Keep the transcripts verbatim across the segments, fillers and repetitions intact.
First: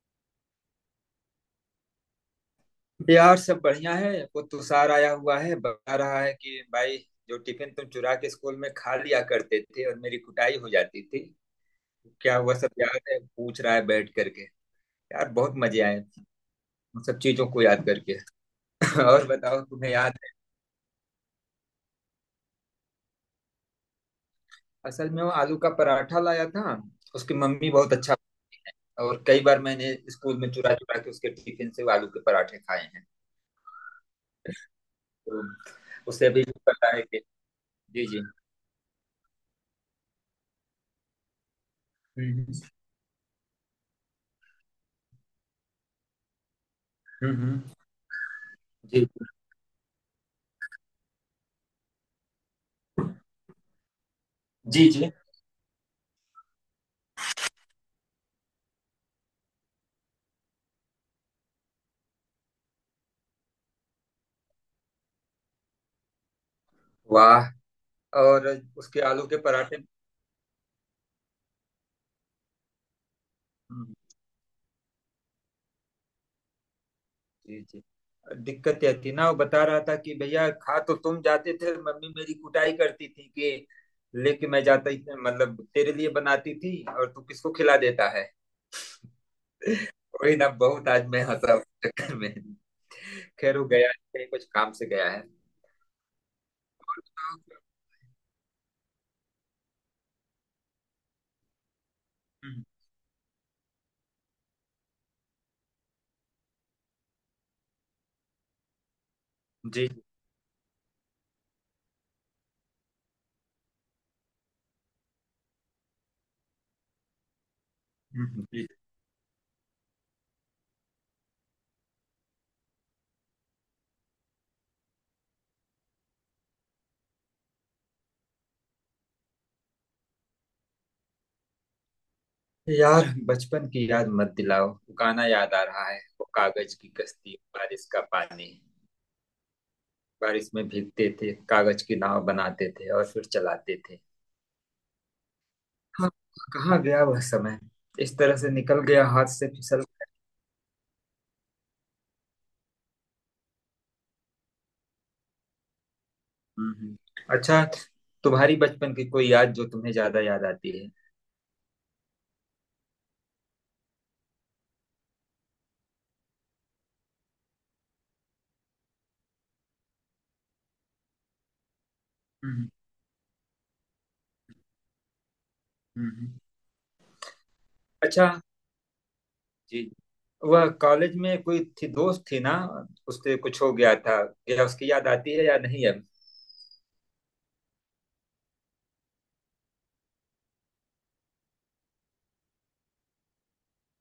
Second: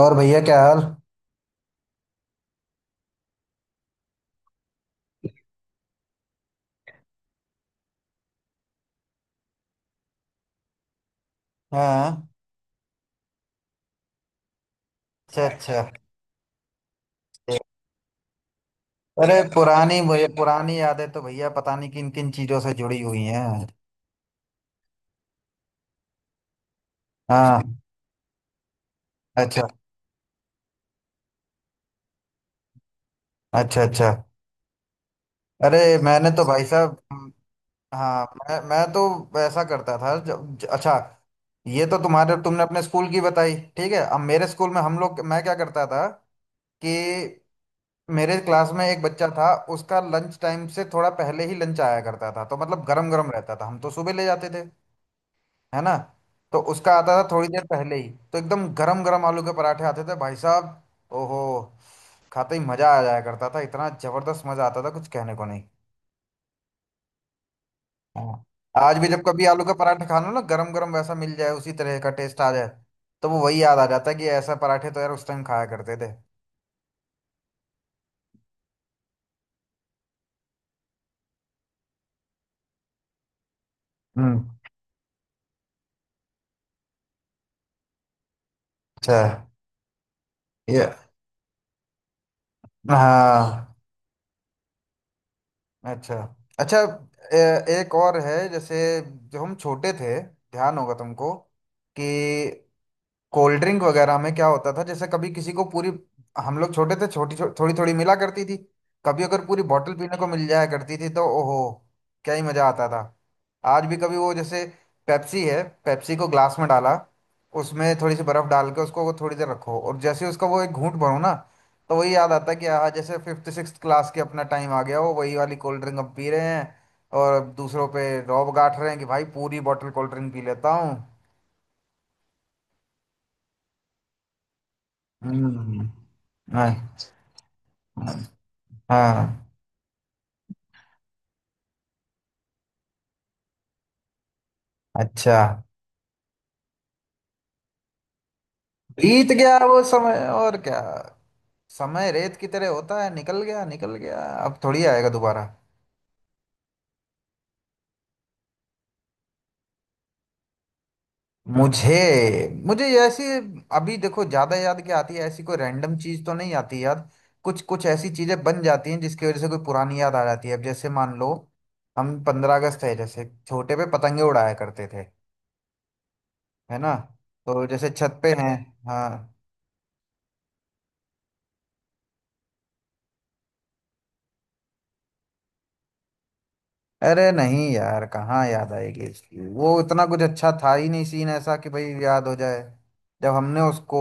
और भैया, क्या हाल। यार सब बढ़िया है। वो तुषार आया हुआ है, बता रहा है कि भाई जो टिफिन तुम चुरा के स्कूल में खा लिया करते थे और मेरी कुटाई हो जाती थी, हाँ। क्या हुआ सब याद है? पूछ रहा है बैठ करके। यार अच्छा बहुत अच्छा। मजे आए उन सब चीजों को याद करके। और अरे बताओ, तुम्हें पुरानी याद मुझे है? पुरानी यादें तो भैया, पता नहीं किन किन चीजों से जुड़ी हुई हैं। असल में वो आलू का पराठा लाया था। उसकी हाँ। मम्मी बहुत अच्छा बनाती है, और कई बार अच्छा। मैंने स्कूल में चुरा चुरा के उसके टिफिन से वो आलू के पराठे खाए हैं। अच्छा अच्छा। तो अरे उसे मैंने तो भी भाई पता साहब, है कि। हम्म, जी जी। हाँ। मैं मैं तो ऐसा करता था जब ज- अच्छा, ये तो हम्म तुम्हारे हम्म। तुमने अपने स्कूल की बताई। ठीक है, अब मेरे स्कूल में हम लोग, मैं क्या करता था कि हम्म, हम्म, मेरे क्लास में एक जी बच्चा था। उसका लंच टाइम से थोड़ा पहले ही लंच आया करता था, तो मतलब गरम गरम रहता था। हम तो सुबह ले जाते थे, जी। जी। है ना। तो उसका आता था थोड़ी देर पहले ही, तो एकदम गरम गरम आलू के पराठे आते थे भाई साहब। ओहो, खाते ही मजा आ जाया करता था। इतना जबरदस्त मजा आता था, कुछ कहने को नहीं। वाह। हाँ। और आज उसके भी जब आलू के कभी आलू का पराठे। पराठा खा लो ना गरम गरम, वैसा मिल जाए, उसी तरह का टेस्ट आ जाए, तो वो वही याद आ हम्म, जाता है कि ऐसा पराठे तो यार उस टाइम खाया करते थे। जी जी। दिक्कत यह थी ना, वो बता रहा था कि भैया खा तो तुम जाते थे, मम्मी मेरी कुटाई करती थी कि हम्म। लेके मैं जाता ही, मतलब तेरे लिए बनाती थी और तू किसको खिला देता है। अच्छा। वही ना, ये, बहुत आज मैं हंसा उस चक्कर में। खैर वो हाँ। गया नहीं, कहीं कुछ काम से गया है। अच्छा अच्छा। ए, एक और है। जैसे जब हम छोटे थे, ध्यान होगा तुमको, कि हम्म, कोल्ड ड्रिंक वगैरह में क्या होता था। जैसे कभी किसी को पूरी, हम लोग छोटे थे, छोटी छो, थोड़ी थोड़ी मिला करती थी। कभी अगर पूरी जी। बोतल पीने को मिल जाया करती थी, तो ओहो, क्या ही मजा आता था। आज भी कभी वो, जैसे पेप्सी है, पेप्सी को ग्लास में डाला, उसमें थोड़ी सी बर्फ हम्म, जी। डाल के उसको वो थोड़ी देर रखो, और जैसे ही उसका वो एक घूंट भरो ना, तो वही याद आता है कि हाँ, जैसे फिफ्थ सिक्स क्लास के अपना टाइम आ गया, वो वही वाली कोल्ड ड्रिंक अब पी रहे हैं, और दूसरों पे रौब गांठ रहे हैं कि भाई, पूरी बोतल कोल्ड ड्रिंक पी लेता हूँ। यार बचपन की याद मत दिलाओ, वो गाना याद आ हम्म। रहा है, वो हाँ। कागज की कश्ती बारिश का पानी। हाँ। बारिश में भीगते थे, कागज की नाव बनाते थे और फिर चलाते थे। अच्छा। हाँ। कहाँ गया वह समय, इस तरह से निकल गया, हाथ बीत से गया फिसल वो गया। समय, और क्या। समय रेत की तरह होता है, निकल गया निकल गया, अब थोड़ी आएगा दोबारा। हम्म, हम्म। अच्छा, तुम्हारी बचपन की कोई याद जो तुम्हें ज्यादा याद आती है? मुझे मुझे ऐसी, अभी देखो ज्यादा याद क्या आती है, ऐसी कोई रैंडम चीज तो नहीं आती याद। कुछ कुछ ऐसी चीजें बन जाती हैं जिसकी वजह से कोई पुरानी याद आ जाती है। अब जैसे मान लो, हम पंद्रह हम्म अगस्त है जैसे छोटे पे पतंगे उड़ाया करते थे, हम्म। है ना। तो जैसे छत अच्छा। पे हैं। हाँ। जी। वह कॉलेज में कोई थी, दोस्त थी ना, उससे कुछ हो गया था क्या? उसकी याद आती है या नहीं अब? अरे नहीं यार, कहाँ याद आएगी इसकी, वो इतना कुछ अच्छा था ही नहीं सीन ऐसा कि भाई याद हो जाए। जब हमने उसको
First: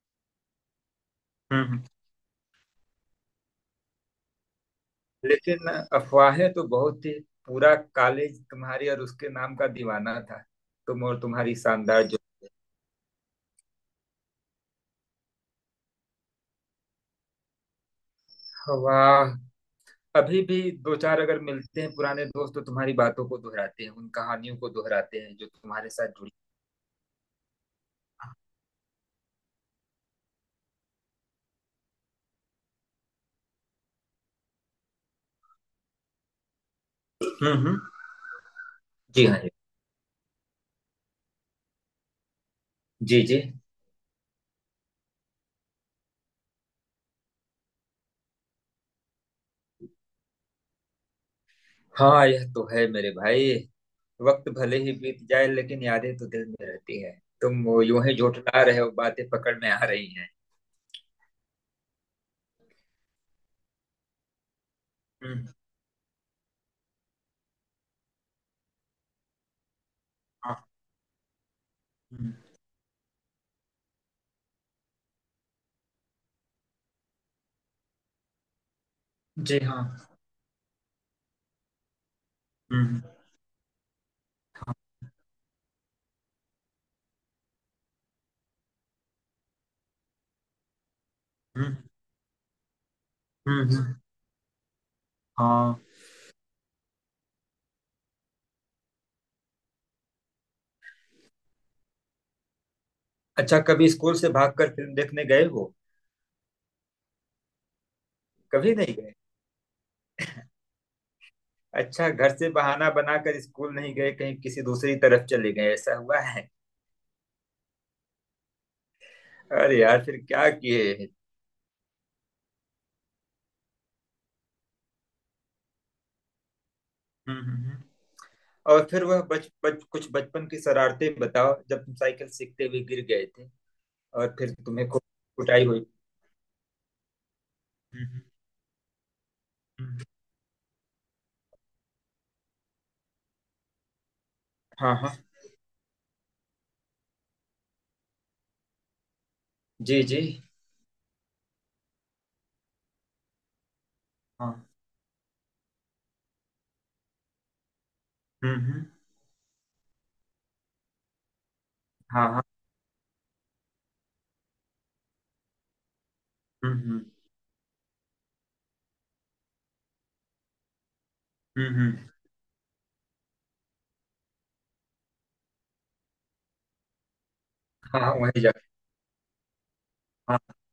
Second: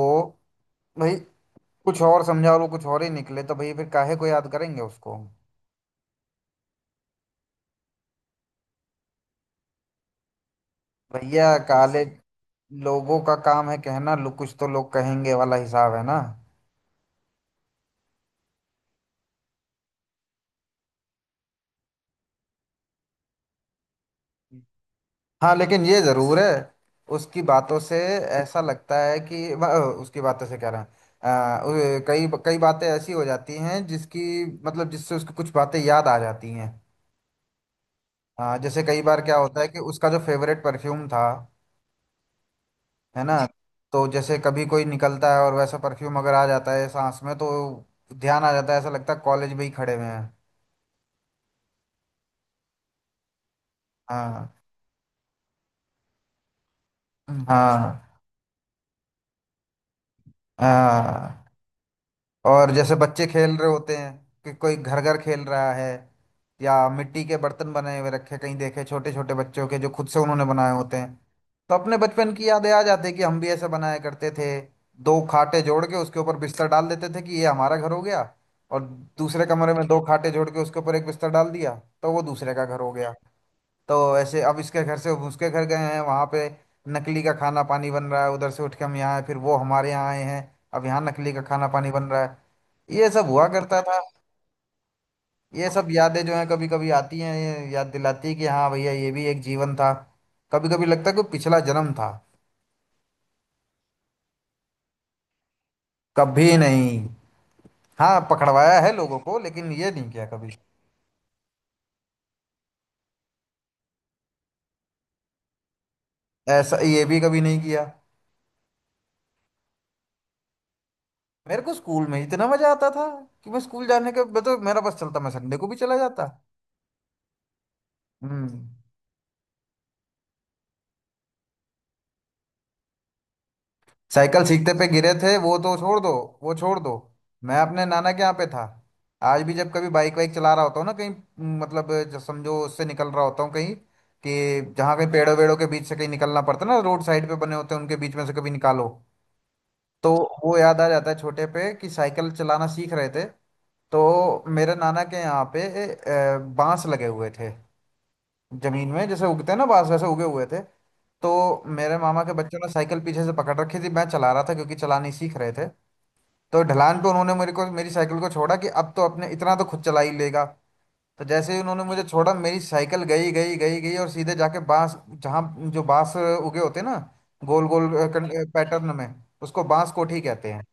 भाई हम्म कुछ और समझा, और वो कुछ और ही निकले, तो भाई फिर काहे को याद करेंगे उसको। लेकिन अफवाहें तो बहुत थी। पूरा कॉलेज तुम्हारी और उसके नाम का दीवाना था। तुम और तुम्हारी भैया काले शानदार जो। लोगों का काम है कहना, लो कुछ तो लोग कहेंगे वाला हिसाब है ना। वाह। अभी भी दो चार अगर मिलते हैं पुराने दोस्त, तो तुम्हारी बातों को दोहराते हैं, उन कहानियों को दोहराते हैं जो हाँ, लेकिन तुम्हारे ये साथ जुड़ी। जरूर है, उसकी बातों से ऐसा लगता है कि ब- उसकी बातों से कह रहे हैं, अ, उ- कई कई बातें ऐसी हो जाती हैं जिसकी मतलब जिससे उसको कुछ बातें याद आ जाती हैं। हम्म हम्म। हाँ, जैसे कई बार जी क्या हाँ। होता है कि उसका जो फेवरेट परफ्यूम था, जी है ना, जी। तो जैसे कभी कोई निकलता है और वैसा परफ्यूम अगर आ जाता है सांस में, तो ध्यान आ जाता है, ऐसा लगता है कॉलेज में ही खड़े हुए हैं। हाँ। यह तो है मेरे भाई। वक्त हाँ। भले ही बीत जाए लेकिन यादें तो दिल में रहती है। तुम हाँ। वो यूं ही झूठला रहे हो, बातें पकड़ में आ रही हैं। हाँ। और जैसे बच्चे खेल रहे होते हैं, कि कोई घर घर खेल हम्म। रहा है, या मिट्टी के बर्तन बनाए हुए रखे कहीं देखे, छोटे छोटे बच्चों के जो खुद से उन्होंने हाँ। बनाए होते हैं, तो अपने हम्म, बचपन की यादें आ जाती है कि हम भी ऐसे बनाया करते थे। दो खाटे जोड़ के उसके ऊपर बिस्तर डाल देते थे कि ये हमारा घर हो गया, और दूसरे जी कमरे हाँ। में दो खाटे जोड़ के उसके ऊपर एक बिस्तर डाल दिया, तो वो दूसरे का घर हो हम्म। गया। तो ऐसे अब हाँ। इसके घर से उसके घर गए हैं, वहाँ पे नकली का खाना पानी बन रहा है, उधर से उठ के हम यहाँ आए, फिर वो हमारे यहाँ आए हैं, अब यहाँ नकली का खाना हम्म पानी बन रहा है। ये सब हुआ हम्म, करता हम्म, था। ये हाँ। सब यादें जो हैं कभी कभी आती हैं, ये याद दिलाती है कि हाँ भैया, ये भी एक जीवन था। कभी कभी लगता है कि पिछला जन्म था। अच्छा, कभी स्कूल से भागकर फिल्म देखने गए हो? कभी नहीं। हाँ, कभी पकड़वाया है नहीं गए? लोगों को, लेकिन ये नहीं किया कभी। अच्छा, घर से बहाना बनाकर स्कूल नहीं गए, कहीं किसी दूसरी तरफ चले गए, ऐसा हुआ है? ऐसा ये भी कभी नहीं किया। अरे यार, फिर क्या किए? मेरे को स्कूल में इतना मजा आता था कि मैं स्कूल जाने के, मतलब मेरा बस चलता, मैं संडे को भी चला जाता। हम्म हम्म, हम्म। हम्म। और फिर वह बच बच कुछ बचपन की शरारतें बताओ, जब तुम साइकिल सीखते हुए गिर गए थे और साइकिल फिर सीखते पे तुम्हें खूब गिरे थे, वो कुटाई तो हुई। छोड़ दो, वो छोड़ दो। मैं अपने हम्म, नाना के हम्म, यहाँ पे था। आज भी जब कभी हम्म। बाइक वाइक चला रहा होता हूँ ना कहीं, म, मतलब जो समझो उससे निकल रहा होता हूँ कहीं, कि हाँ जहाँ कहीं हाँ। पेड़ों वेड़ों के बीच से कहीं निकलना पड़ता है ना, रोड साइड पे बने होते हैं, उनके बीच में से कभी निकालो, जी तो जी। वो याद आ जाता है छोटे पे, कि साइकिल चलाना सीख रहे थे तो हाँ। मेरे नाना के यहाँ पे अ, बांस लगे हुए थे। हम्म। हम्म, जमीन में जैसे उगते हैं ना बांस, वैसे उगे हुए थे। तो मेरे मामा हाँ के हाँ। बच्चों ने साइकिल पीछे से पकड़ रखी थी, मैं चला रहा था क्योंकि चलानी सीख रहे थे। तो हम्म ढलान हम्म पे उन्होंने मेरे को, मेरी साइकिल को छोड़ा कि अब तो अपने इतना तो खुद चला ही लेगा। तो जैसे ही हम्म, उन्होंने मुझे हम्म। छोड़ा, मेरी साइकिल गई गई गई गई और सीधे जाके बांस, जहाँ जो बांस उगे होते हैं ना, गोल गोल हाँ हाँ, वहीं जा। पैटर्न में, उसको बांस कोठी हाँ कहते हैं।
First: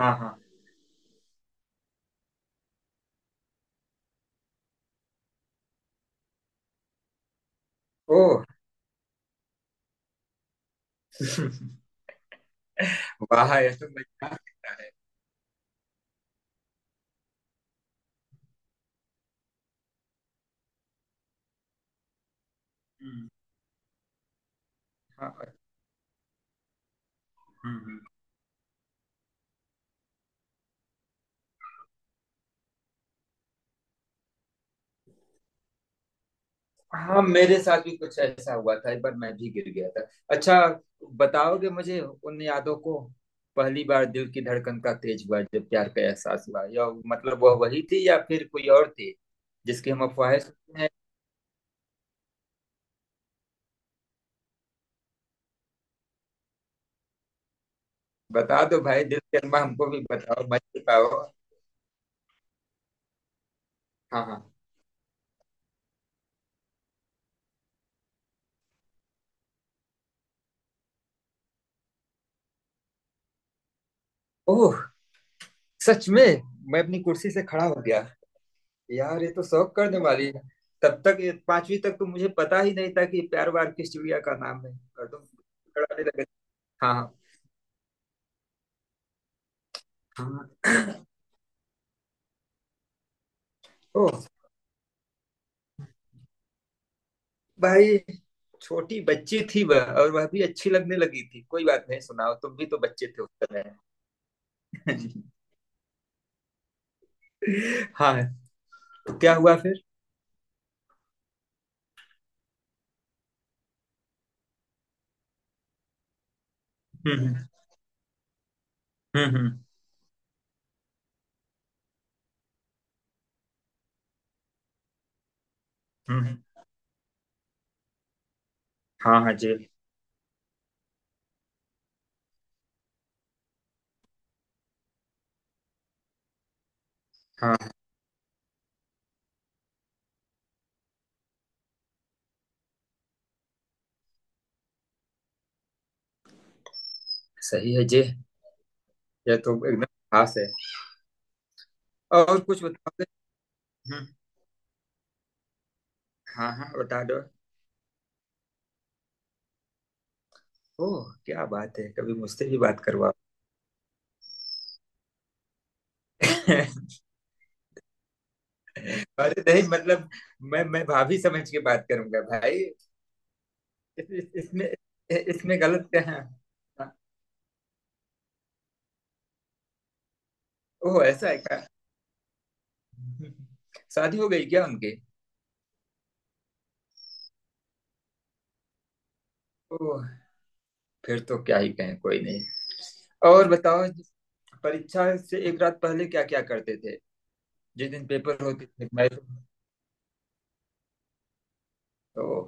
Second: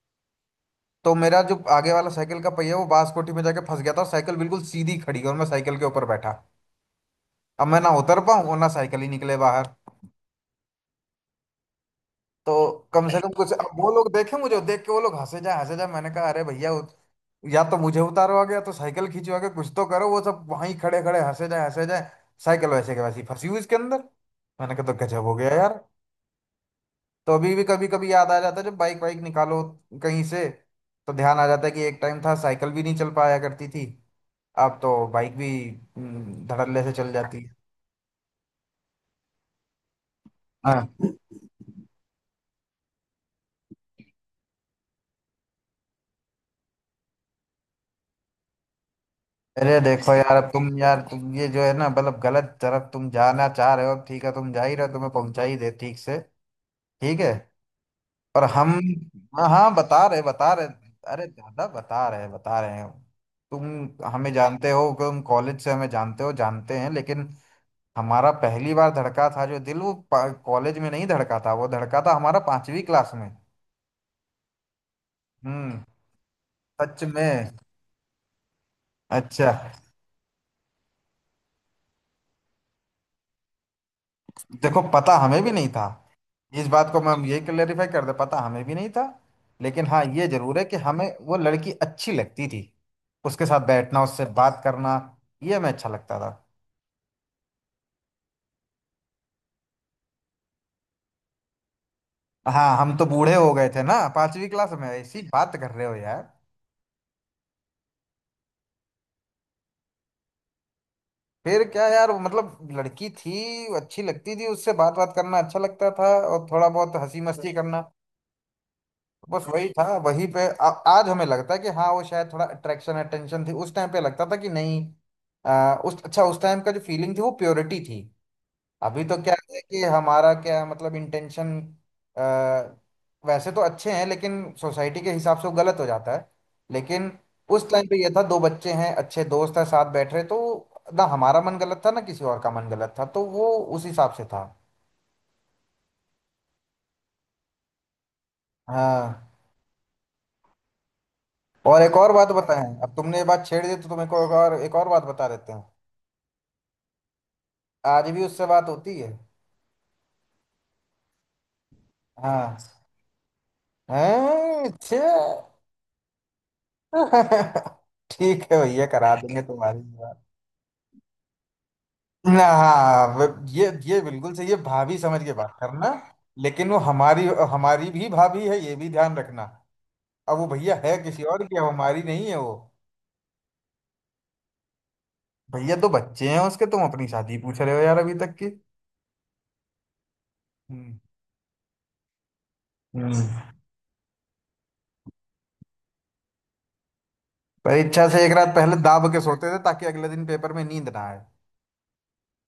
हाँ। हाँ। तो मेरा जो आगे वाला साइकिल का पहिया, वो बांस कोठी में जाके फंस गया था, और साइकिल बिल्कुल सीधी खड़ी, और मैं साइकिल के ऊपर बैठा। अब मैं ना ओ। उतर पाऊँ और ना साइकिल ही निकले बाहर। तो कम से कम कुछ, वाह, अब यह तो वो लोग मजेदार देखे, मुझे लगता देख है। के वो लोग हंसे जा हंसे जा। मैंने कहा अरे भैया, उत- या तो मुझे उतारो आगे, या तो साइकिल खींचो आगे, कुछ तो करो। वो सब वहीं खड़े खड़े हंसे जाए हंसे जाए, साइकिल वैसे के वैसी हम्म, फंसी हुई इसके अंदर। मैंने कहा तो गजब हाँ। हो हम्म गया यार। तो अभी भी कभी हम्म। कभी याद आ जाता है जब बाइक वाइक निकालो कहीं से, तो ध्यान आ जाता है कि एक टाइम था साइकिल भी नहीं चल पाया करती थी, अब तो बाइक भी हम्म, धड़ल्ले से चल हाँ, जाती मेरे साथ भी कुछ ऐसा हुआ था, एक बार मैं भी गिर गया था। अच्छा, है। बताओगे मुझे उन यादों को? पहली बार दिल की धड़कन का तेज हुआ जब प्यार का एहसास हुआ, या मतलब वह वही थी या फिर कोई और थी अरे जिसकी हम देखो यार, अफवाहें अब तुम सुनते हैं? यार, तुम ये जो है ना, मतलब गलत तरफ तुम जाना चाह रहे हो, अब ठीक है तुम जा ही रहे हो, तुम्हें पहुंचा ही दे ठीक से। ठीक है, और बता हम, दो भाई, दिल के हाँ अम्मा हाँ हमको भी बता रहे बताओ, बता रहे। मत पाओ। अरे दादा, बता रहे बता रहे हैं। तुम हाँ हमें हाँ। जानते हो कि तुम कॉलेज से हमें जानते हो, जानते हैं, लेकिन हमारा पहली बार धड़का था जो दिल, वो कॉलेज में नहीं धड़का था, वो धड़का था हमारा पांचवी क्लास में। ओह, हम्म। सच में? मैं अपनी सच कुर्सी से में। खड़ा हो गया। यार ये तो अच्छा, शौक करने वाली है। तब तक ये पांचवी तक तो मुझे पता ही नहीं था कि प्यार वार किस चिड़िया का नाम है। देखो और पता तुम हमें भी नहीं था, पकड़ाने लगे। इस बात हाँ को मैं, हाँ। हम यही क्लेरिफाई कर दे, पता हमें भी नहीं था। लेकिन हाँ ये हाँ। जरूर है कि हमें वो लड़की अच्छी लगती थी, उसके साथ बैठना, ओह। उससे बात करना, ये हमें अच्छा लगता था। भाई, छोटी बच्ची थी वह और वह भी अच्छी लगने लगी थी, कोई बात नहीं, सुनाओ, तुम भी हाँ, तो हम तो बच्चे थे उस बूढ़े हो गए समय। थे ना, पांचवी क्लास में ऐसी बात कर रहे हो यार। हाँ। तो क्या हुआ फिर? फिर क्या यार, वो मतलब लड़की थी, वो अच्छी लगती थी, उससे बात बात करना अच्छा लगता था, और थोड़ा बहुत हंसी हम्म मस्ती करना, हम्म बस हम्म वही था। वही पे आ, आज हमें लगता है कि हाँ, वो शायद थोड़ा अट्रैक्शन अटेंशन थी उस टाइम पे, लगता था कि नहीं, आ, उस अच्छा, हम्म, उस टाइम का जो फीलिंग थी वो प्योरिटी थी। अभी हाँ तो हाँ क्या जे। है कि हमारा क्या है, मतलब इंटेंशन वैसे तो अच्छे हैं, लेकिन सोसाइटी के हिसाब से वो गलत हो जाता है, लेकिन हाँ। उस टाइम पे ये था, दो बच्चे हैं, अच्छे दोस्त हैं, साथ बैठ रहे तो, ना हमारा मन गलत था, ना किसी और का मन गलत था, तो वो उस हिसाब से था। सही है जे। हाँ। यह तो एकदम खास है। और एक और बात और कुछ बताएं, अब बताओगे? तुमने ये बात छेड़ दी तो हम्म, तुम्हें को एक और एक और बात बता देते हैं। हाँ हाँ बता दो। आज भी उससे बात होती है। ओह, क्या बात है, कभी मुझसे हाँ। भी बात करवाओ। हैं, छे। ठीक है भैया, करा देंगे अरे नहीं, तुम्हारी मतलब बात। मैं मैं भाभी समझ के बात करूंगा ना भाई। इस, हाँ वो- ये ये इस, बिल्कुल सही है, इसमें, भाभी समझ के बात इसमें गलत करना, क्या है? लेकिन वो हाँ। हमारी, हमारी भी भाभी है, ये भी ध्यान रखना। अब वो भैया है ओह, किसी ऐसा और की, है, अब हमारी नहीं है वो। शादी हो गई क्या उनके? भैया तो बच्चे हैं उसके, तुम अपनी शादी पूछ रहे हो यार अभी तक की। ओह, हम्म। फिर तो क्या ही कहें, कोई नहीं। और हम्म। बताओ, परीक्षा से एक रात पहले क्या क्या करते थे? जिस परीक्षा दिन से एक पेपर रात होते पहले थे मैं दाब तो के सोते थे ताकि अगले दिन पेपर में नींद ना आए। तो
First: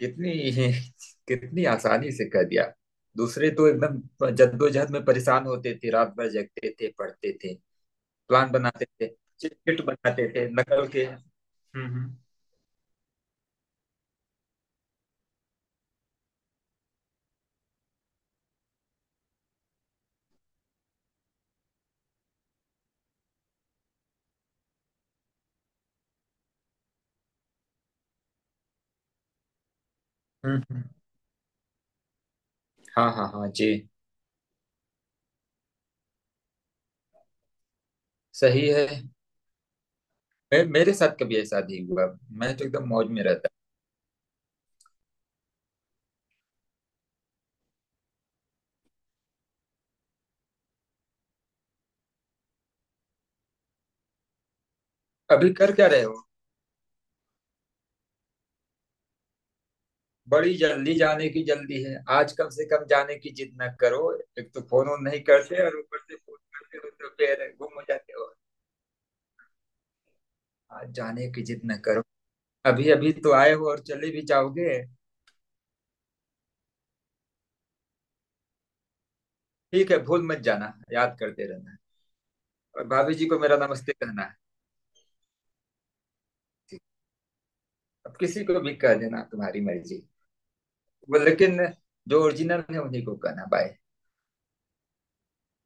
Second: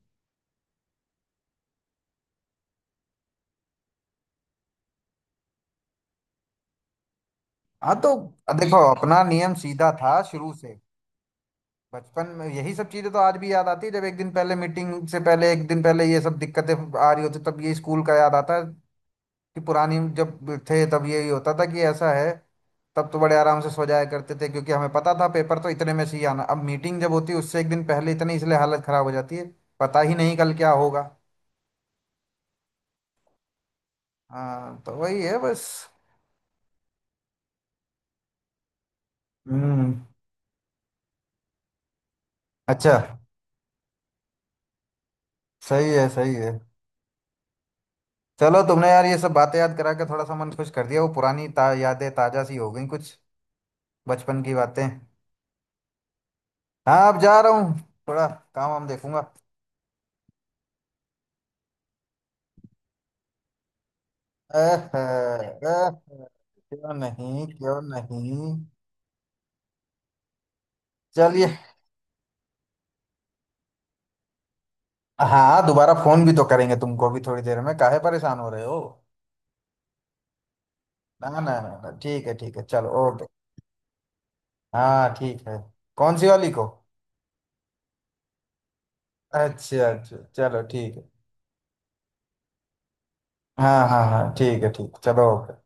कितनी कितनी आसानी से कह दिया। दूसरे तो एकदम जद्दोजहद में परेशान होते थे, रात भर जगते थे, पढ़ते थे, हाँ तो प्लान देखो, बनाते थे, अपना नियम चिट सीधा था बनाते थे शुरू से। नकल के। हम्म। हम्म। बचपन में यही सब चीजें तो आज भी याद आती है, जब एक दिन पहले मीटिंग से पहले एक दिन पहले ये सब दिक्कतें आ रही होती, तब ये स्कूल का याद आता है, कि पुरानी जब थे तब यही होता था, कि ऐसा है, तब तो बड़े आराम से सो जाया करते थे क्योंकि हमें पता था पेपर तो इतने में से ही आना। अब मीटिंग जब होती है उससे एक दिन पहले इतनी इसलिए हालत खराब हो जाती है, पता ही नहीं कल हम्म, क्या हम्म। होगा। हाँ हाँ हाँ जी। हाँ, तो वही है बस। सही है। हम्म। मे, मेरे साथ कभी ऐसा नहीं हुआ, मैं तो एकदम अच्छा। मौज में। सही है, सही है। चलो, तुमने यार ये सब बातें याद करा के थोड़ा सा मन खुश कर दिया, वो पुरानी ता, यादें ताजा सी हो गई कुछ, बचपन की बातें। अभी कर क्या रहे हो? हाँ, अब जा रहा हूँ, थोड़ा काम वाम देखूंगा। बड़ी जल्दी जाने की जल्दी है, आज कम से कम जाने की जिद न करो। एक तो अह, फोन वोन नहीं करते, और अह, ऊपर से फोन करते हो क्यों तो नहीं, फिर गुम क्यों हो जाते हो। नहीं। आज जाने की चलिए। जिद न करो। अभी अभी तो आए हो और चले भी जाओगे। हाँ, दोबारा फोन भी तो करेंगे तुमको भी थोड़ी देर में, काहे परेशान हो रहे हो। ठीक है, भूल मत जाना, याद ना ना करते ना रहना। ना, ठीक है ठीक है, और चलो भाभी ओके। जी को मेरा नमस्ते कहना है। हाँ ठीक है। कौन सी वाली को। ठीक। अब किसी को भी कह देना, तुम्हारी अच्छा मर्जी। अच्छा, चलो ठीक है। वो लेकिन जो ओरिजिनल है उन्हीं को कहना। बाय। हाँ हाँ हाँ ठीक है, ठीक, चलो ओके।